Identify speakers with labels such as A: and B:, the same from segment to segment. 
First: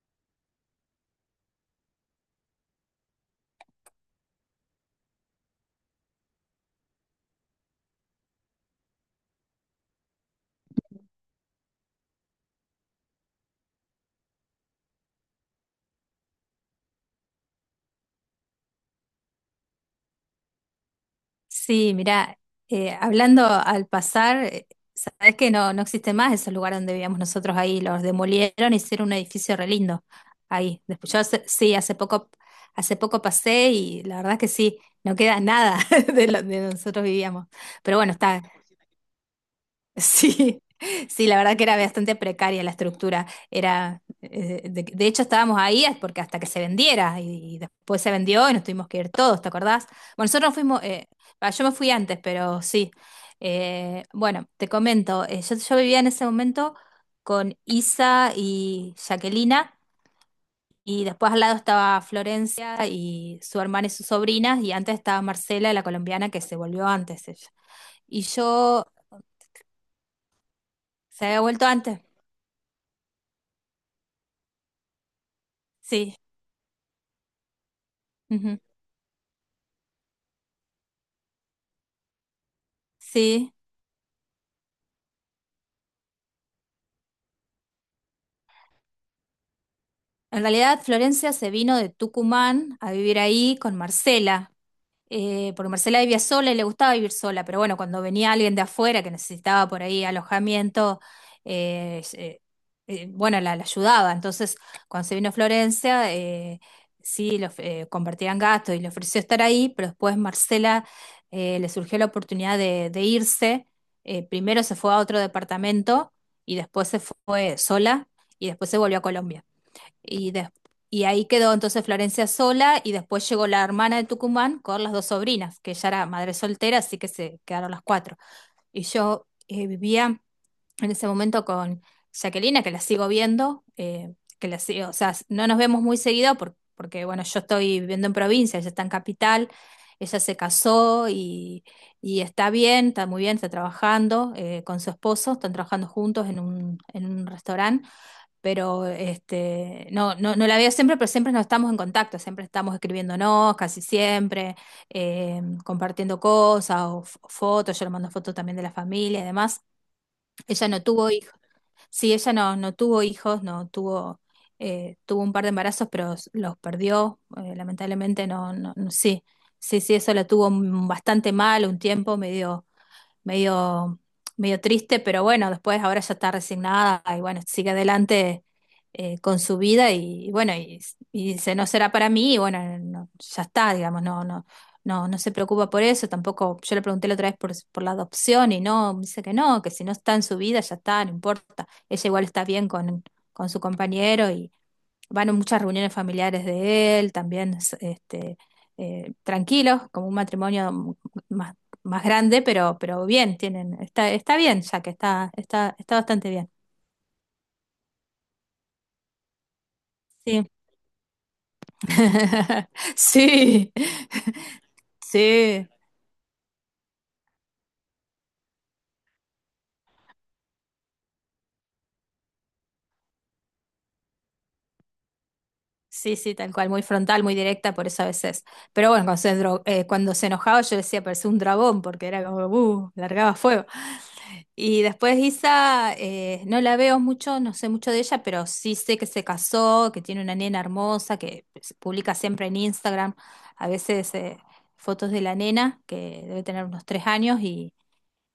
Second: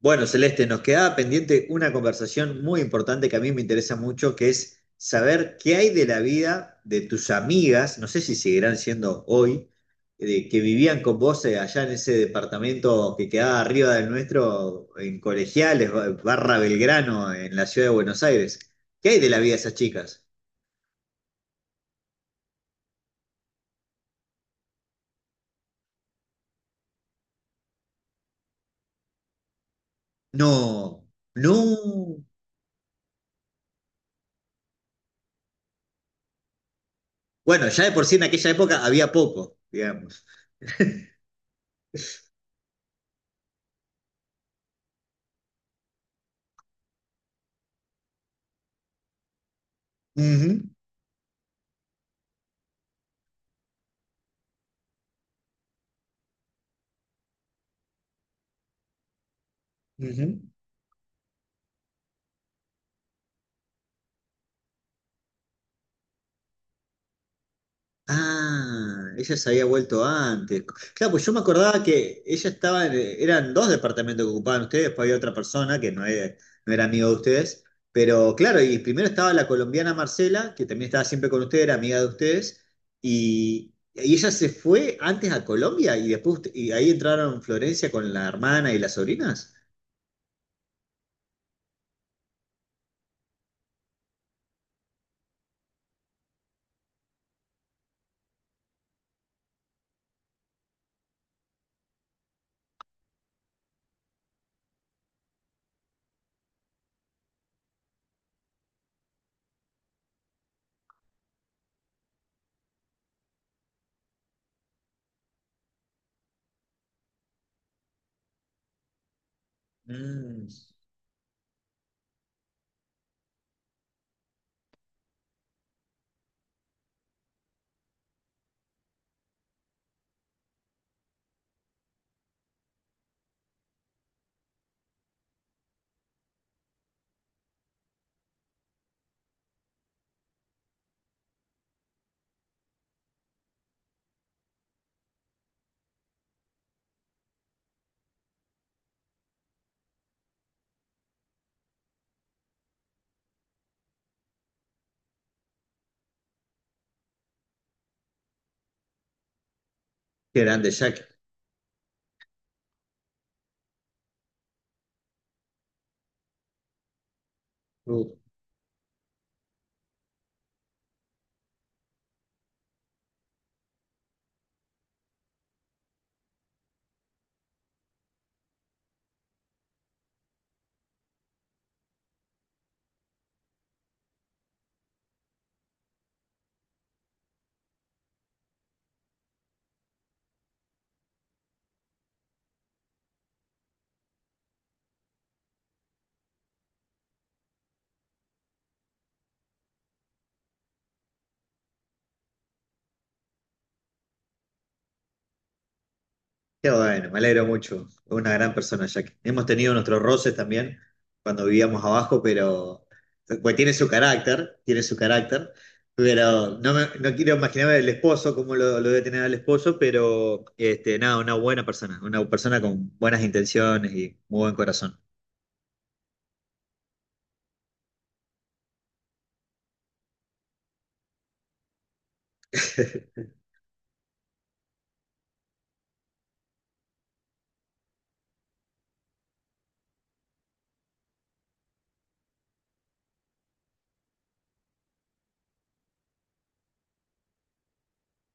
A: Bueno, Celeste, nos quedaba pendiente una conversación muy importante que a mí me interesa mucho, que es saber qué hay de la vida de tus amigas, no sé si seguirán siendo hoy, que vivían con vos allá en ese departamento que quedaba arriba del nuestro, en Colegiales, barra Belgrano, en la ciudad de Buenos Aires. ¿Qué hay de la vida de esas chicas?
B: Sí, mira, hablando al pasar, sabes que no, no existe más esos lugares donde vivíamos nosotros ahí, los demolieron, hicieron un edificio re lindo ahí.
A: No,
B: Después yo sí,
A: no.
B: hace poco pasé y la verdad que sí, no queda nada de donde nosotros vivíamos.
A: Bueno, ya de
B: Pero
A: por
B: bueno,
A: sí en aquella época había poco, digamos.
B: sí, sí, la verdad que era bastante precaria la estructura. Era, de hecho, estábamos ahí es porque hasta que se vendiera y después se vendió y nos tuvimos que ir todos, ¿te acordás? Bueno, nosotros nos
A: Ujú,
B: fuimos, yo me fui antes, pero sí. Bueno, te comento, yo vivía en ese momento con Isa y Jaquelina
A: ujú.
B: y después al lado estaba Florencia y su hermana y sus sobrinas y antes estaba Marcela, la colombiana que se volvió antes ella. Y yo,
A: Ah, ella se había vuelto antes. Claro, pues
B: se
A: yo me
B: había vuelto
A: acordaba
B: antes,
A: que ella estaba, eran dos departamentos que ocupaban ustedes, después había otra persona que no
B: sí.
A: era, no era amigo de ustedes. Pero claro,
B: Ujú.
A: y primero estaba la colombiana Marcela, que también estaba siempre con ustedes, era amiga de ustedes,
B: Sí,
A: y ella se fue antes a Colombia y después y ahí entraron Florencia con la hermana y las sobrinas.
B: en realidad Florencia se vino de Tucumán a vivir ahí con Marcela, porque Marcela vivía sola y le gustaba vivir sola, pero bueno, cuando venía alguien de afuera que necesitaba por ahí alojamiento, eh, eh, bueno, la ayudaba. Entonces, cuando se vino a Florencia, sí, compartían gastos y le ofreció estar ahí, pero después Marcela le surgió la oportunidad de irse. Primero se fue a otro departamento y después se fue sola y después se volvió a Colombia. Y,
A: Mm,
B: des- y ahí quedó entonces Florencia sola y después llegó la hermana de Tucumán con las dos sobrinas, que ella era madre soltera, así que se quedaron las cuatro. Y yo vivía en ese momento con Jacquelina, que la sigo viendo, que la sigo, o sea, no nos vemos muy seguido porque, bueno, yo estoy viviendo en provincia, ella está en capital, ella se casó y está bien, está muy bien, está trabajando con su esposo, están trabajando juntos en un restaurante, pero este, no, no, no la veo siempre, pero siempre nos estamos en contacto, siempre estamos escribiéndonos, casi siempre, compartiendo cosas o fotos, yo le mando fotos también de la familia y demás.
A: qué
B: Ella
A: grande,
B: no tuvo
A: Jack.
B: hijos, sí, ella no, no tuvo hijos, no tuvo, tuvo un par de embarazos, pero los perdió, lamentablemente no, no, sí, sí, sí, eso la tuvo bastante mal un tiempo, medio medio, medio triste, pero bueno, después ahora ya está resignada y bueno, sigue adelante con su vida y bueno, y dice, no será para mí, y bueno, no, ya está, digamos, no, no, no, no se preocupa por eso, tampoco. Yo le pregunté la otra vez por la adopción y no, me dice que no, que si no está en su vida, ya está, no importa, ella igual está bien con su compañero y van a muchas reuniones familiares de él, también este, tranquilos, como un matrimonio más más grande, pero bien, tienen, está bien, ya que está bastante bien.
A: Qué bueno, me alegro mucho. Es una gran persona, Jack. Hemos tenido nuestros roces
B: Sí.
A: también cuando vivíamos abajo, pero pues tiene
B: Sí,
A: su carácter, tiene su carácter.
B: sí,
A: Pero no, no quiero imaginarme el esposo, cómo lo debe tener el esposo, pero este, nada, una buena persona, una persona con buenas intenciones y muy buen corazón.
B: sí, sí, tal cual, muy frontal, muy directa, por eso a veces. Pero bueno, cuando se enojaba yo decía, parecía un dragón, porque era como, largaba fuego. Y después Isa, no la veo mucho, no sé mucho de ella, pero sí sé que se casó, que tiene una nena hermosa, que se publica siempre en Instagram, a veces fotos de la nena, que debe tener unos 3 años,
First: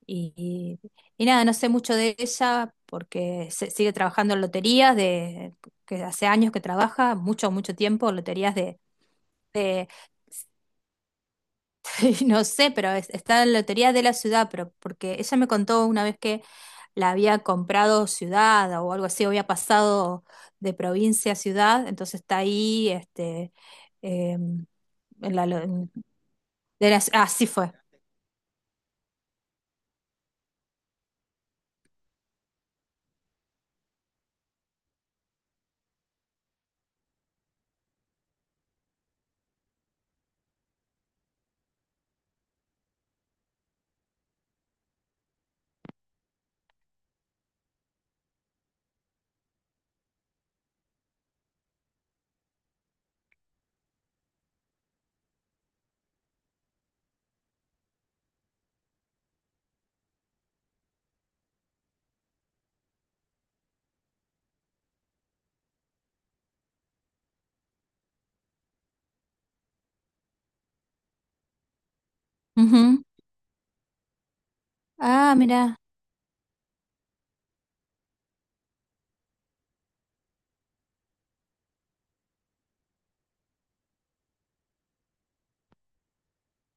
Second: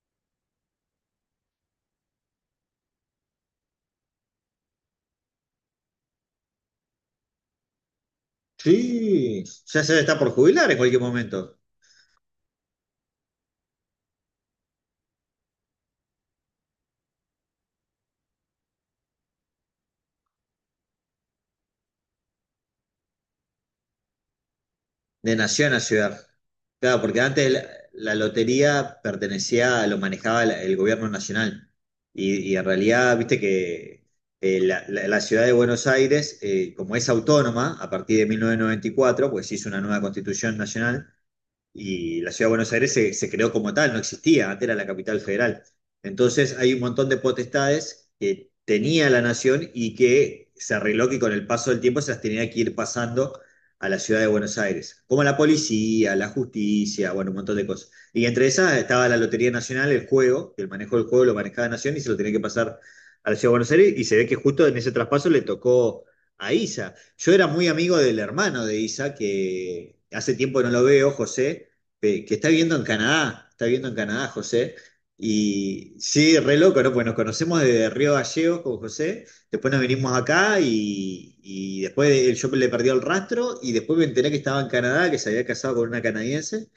B: y, y- y nada, no sé mucho de ella porque sigue trabajando en loterías, de, que hace años que trabaja, mucho, mucho tiempo, loterías de,
A: Sí, ya se está por jubilar en cualquier momento.
B: no sé, pero está en la lotería de la ciudad, pero porque ella me contó una vez que la había comprado ciudad o algo así, o había pasado de provincia a ciudad, entonces está ahí, este, em,
A: De
B: en la, lo-
A: nación a
B: en-
A: ciudad.
B: de
A: Claro,
B: la-
A: porque
B: así
A: antes la,
B: fue.
A: la lotería pertenecía, lo manejaba el gobierno nacional. Y en realidad, viste que la, la ciudad de Buenos Aires, como es autónoma a partir de 1994, pues se hizo una nueva constitución nacional, y la ciudad de Buenos Aires se, se creó como tal, no existía, antes era la capital federal. Entonces hay un montón de potestades que tenía la nación y que se arregló que con el paso del tiempo se las tenía que ir pasando a la ciudad de Buenos Aires, como la policía, la justicia, bueno, un montón de cosas. Y entre esas estaba la Lotería Nacional, el juego, que el manejo del juego lo manejaba la nación y se lo tenía que pasar a la ciudad de Buenos Aires y se ve que justo en ese traspaso le tocó a ISA. Yo era muy amigo del hermano de Isa, que hace tiempo no lo veo, José, que está viviendo en
B: Ujú.
A: Canadá, está viviendo en Canadá, José.
B: Ah, mira.
A: Y sí, re loco, ¿no? Pues nos conocemos desde Río Gallegos con José, después nos vinimos acá y después yo le perdí el rastro y después me enteré que estaba en Canadá, que se había casado con una canadiense.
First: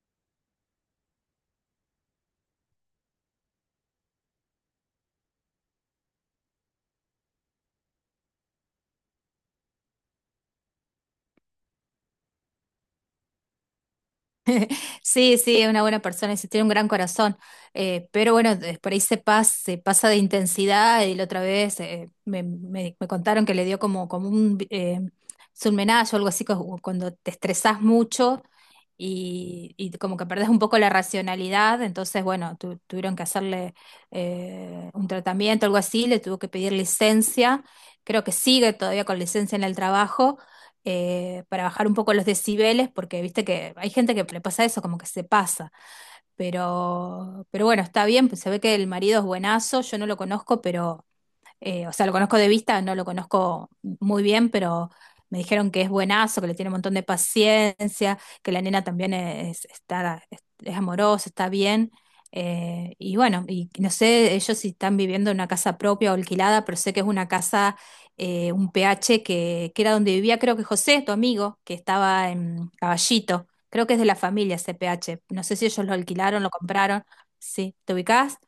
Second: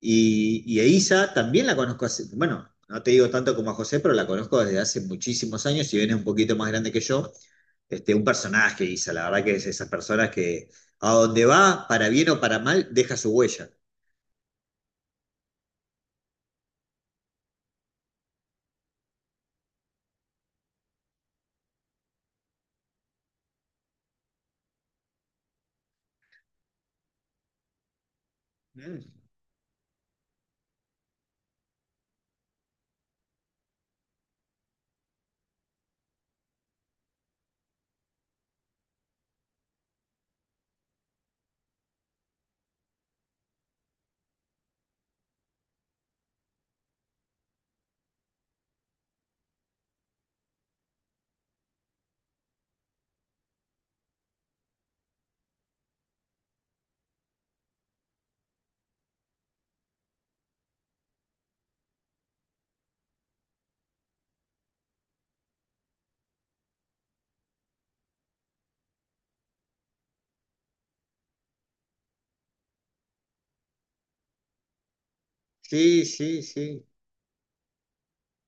A: Y a Isa también la conozco hace, bueno, no te digo tanto como a José, pero la conozco desde hace muchísimos años, si bien es un poquito más grande que yo. Este, un personaje, Isa, la verdad que es esas personas que a donde va, para bien o para mal, deja su huella.
B: Sí, sí, es una buena persona, sí, tiene un gran corazón. Pero bueno, por ahí se pasa de intensidad y la otra vez me contaron que le dio como, un surmenage o algo así, cuando te estresás mucho
A: Mm.
B: y como que perdés un poco la racionalidad. Entonces, bueno, tuvieron que hacerle un tratamiento, algo así, le tuvo que pedir licencia. Creo que sigue todavía con licencia en el trabajo para bajar un poco los decibeles, porque viste que hay gente que le pasa eso, como que se pasa. Pero bueno, está bien, pues se ve que el marido es buenazo, yo no lo conozco, pero o sea, lo conozco de vista, no lo conozco muy bien, pero me dijeron que es buenazo, que le tiene un montón de paciencia, que la nena también es, está, es amorosa, está bien. Y bueno, y no sé ellos si están viviendo en una casa propia o alquilada, pero sé que es una casa, un PH que era donde vivía, creo que José, tu amigo, que estaba en Caballito. Creo que es de la familia ese PH. No sé si ellos lo
A: Sí, sí,
B: alquilaron, lo
A: sí.
B: compraron. Sí, ¿te ubicás?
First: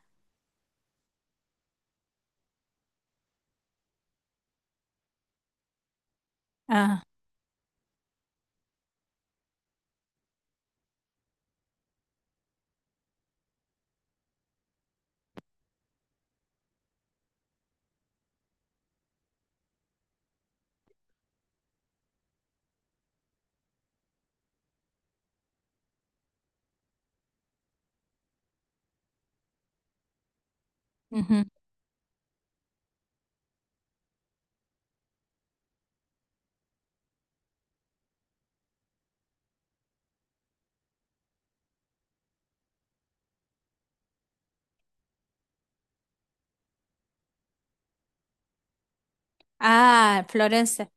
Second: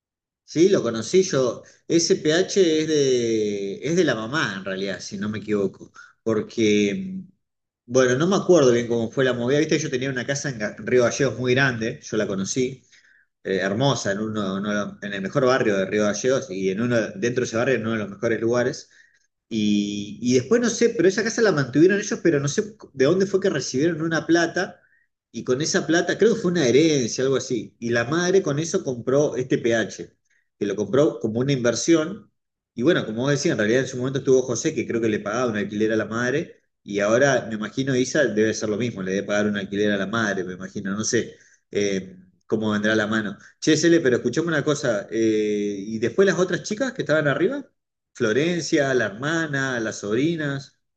A: Sí, lo conocí yo. Ese PH es de la mamá, en realidad, si no me equivoco.
B: Ah,
A: Porque, bueno, no me acuerdo bien cómo fue la movida. Viste, yo tenía una casa en en Río Gallegos muy grande, yo la conocí. Eh, hermosa, en, uno, uno de en el mejor barrio de Río Gallegos y en uno, dentro de ese barrio en uno de los mejores lugares. Y después no sé, pero esa casa la mantuvieron ellos, pero no sé de dónde fue que recibieron una plata y con esa plata, creo que fue una herencia, algo así, y la madre con eso compró este PH, que lo compró como
B: ujú.
A: una inversión, y bueno, como vos decías, en realidad en su momento estuvo José, que creo que le pagaba un alquiler a la madre, y ahora me imagino Isa debe ser lo mismo, le debe pagar un alquiler a la madre, me imagino, no sé eh, cómo vendrá la mano. Che, Cele, pero escuchame una cosa, ¿y después las otras chicas que estaban arriba? Florencia, la hermana, las
B: Ah,
A: sobrinas.
B: Florence.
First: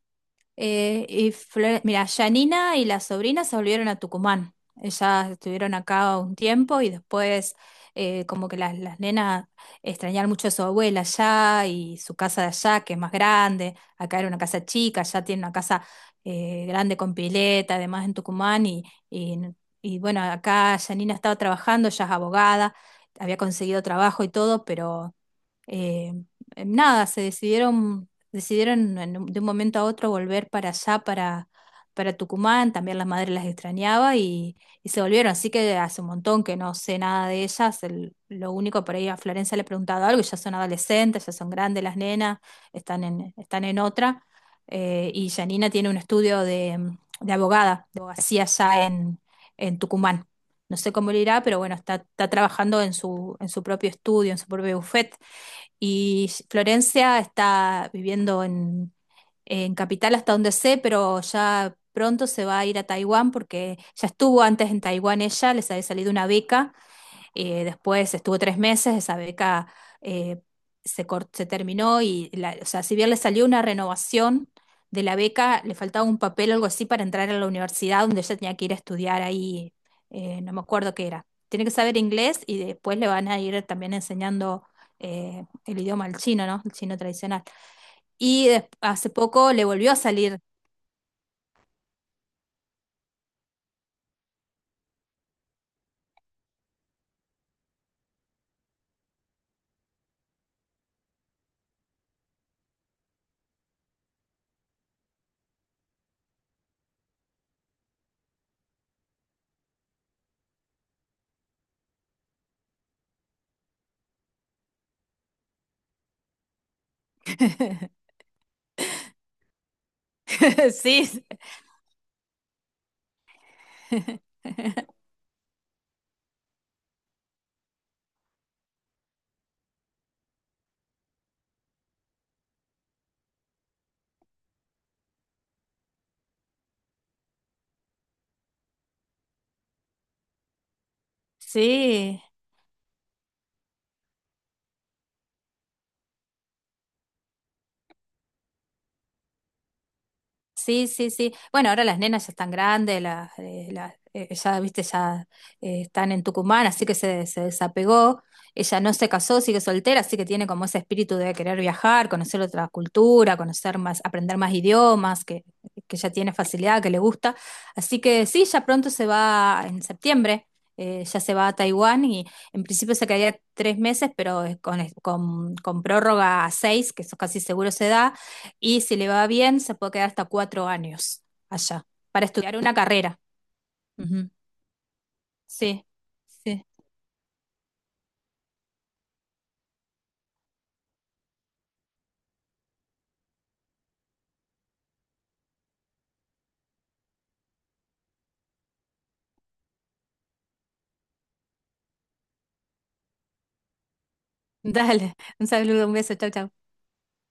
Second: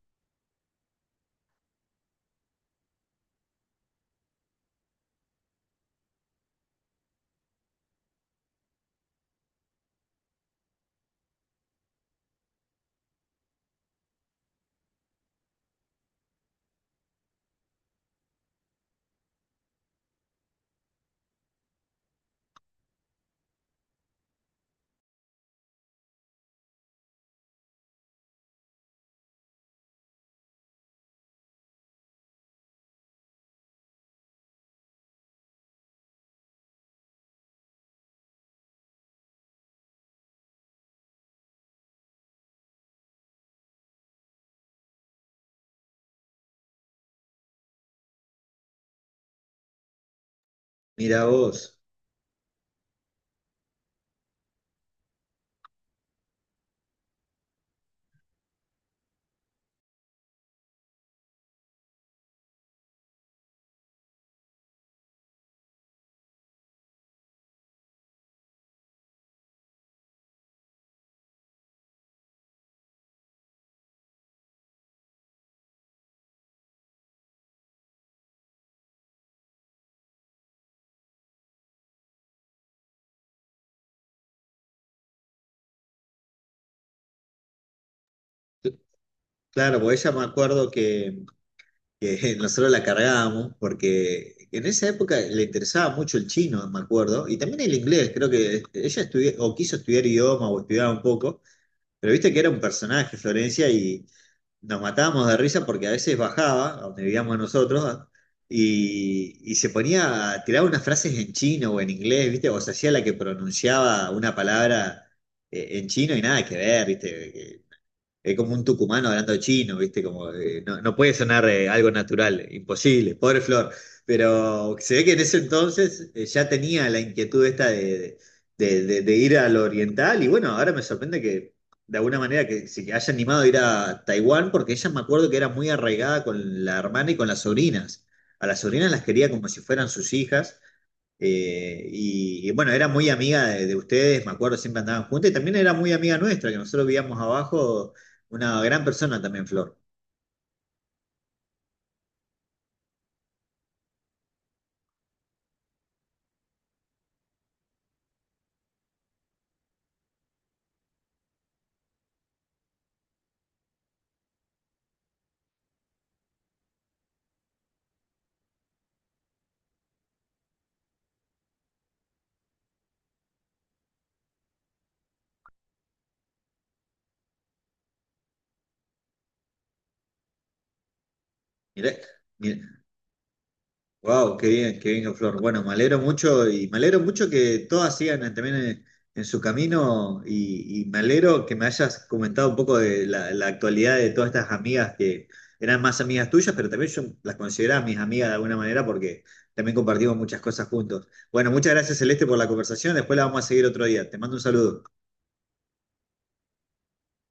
B: Y mira, Janina y la sobrina se volvieron a Tucumán. Ellas estuvieron acá un tiempo y después como que las nenas extrañaron mucho a su abuela allá y su casa de allá, que es más grande. Acá era una casa chica, allá tiene una casa grande con pileta, además en Tucumán. Y, y bueno, acá Janina estaba trabajando, ella es abogada, había conseguido trabajo y todo, pero eh, nada, decidieron de un momento a otro volver para allá, para Tucumán, también la madre las extrañaba y se volvieron, así que hace un montón que no sé nada de ellas, lo único por ahí a Florencia le he preguntado algo, y ya son adolescentes, ya son grandes las nenas, están en otra, y Janina tiene un estudio de, mm, de abogada, de abogacía allá en Tucumán. No sé cómo le
A: Mira
B: irá, pero bueno,
A: vos.
B: está trabajando en su propio estudio, en su propio bufete. Y Florencia está viviendo en Capital hasta donde sé, pero ya pronto se va a ir a Taiwán porque ya estuvo antes en Taiwán ella, les había salido una beca después estuvo 3 meses, esa beca eh, se terminó o sea, si bien le salió una renovación de la beca, le faltaba un papel o algo así para entrar a la universidad donde ella tenía que ir a estudiar ahí, no me acuerdo qué era. Tiene que saber inglés y después le van a ir también enseñando el idioma al chino, ¿no? El chino tradicional. Y hace poco le
A: Claro,
B: volvió a
A: pues ella me
B: salir.
A: acuerdo que nosotros la cargábamos porque en esa época le interesaba mucho el chino, me acuerdo, y también el inglés, creo que ella estudió o quiso estudiar idioma o estudiaba un poco, pero viste que era un personaje Florencia y, nos matábamos de risa porque a veces bajaba, a donde vivíamos nosotros, ¿ah? Y se ponía a tirar unas frases en chino o en inglés, ¿viste? O se hacía la que pronunciaba una palabra en chino y nada que ver, ¿viste? Es como un tucumano hablando chino, ¿viste? Como, no, no
B: Sí.
A: puede sonar algo natural, imposible, pobre Flor. Pero se ve que en ese entonces ya tenía la inquietud esta de, de ir a lo oriental y bueno, ahora me sorprende que de alguna manera que se haya animado a ir a Taiwán porque ella me acuerdo que era muy arraigada con la hermana y con las sobrinas. A las sobrinas las quería como si fueran sus hijas.
B: Sí.
A: Y bueno, era muy amiga de ustedes, me acuerdo, siempre andaban juntas y también era muy amiga nuestra, que nosotros vivíamos abajo una gran persona también, Flor.
B: Sí, sí, sí. Bueno, ahora las nenas ya están grandes, ya, viste, están en Tucumán, así que se desapegó. Ella no se casó, sigue soltera, así que tiene como ese espíritu de querer viajar, conocer otra cultura, conocer más, aprender más idiomas, que ya tiene facilidad, que le gusta. Así que sí, ya pronto se va en septiembre, ya se va a Taiwán y en principio se quedaría 3 meses, pero con prórroga a seis, que eso casi seguro se da y si le va bien, se puede quedar hasta 4 años allá
A: Mirá,
B: para estudiar una carrera. Ujú.
A: wow, qué bien, Flor. Bueno, me
B: Sí,
A: alegro mucho
B: sí.
A: y me alegro mucho que todas sigan también en su camino y me alegro que me hayas comentado un poco de la, la actualidad de todas estas amigas que eran más amigas tuyas, pero también yo las consideraba mis amigas de alguna manera porque también compartimos muchas cosas juntos. Bueno, muchas gracias, Celeste, por la conversación. Después la vamos a seguir otro día. Te mando un saludo.
B: Dale, un saludo, un beso, chau, chau.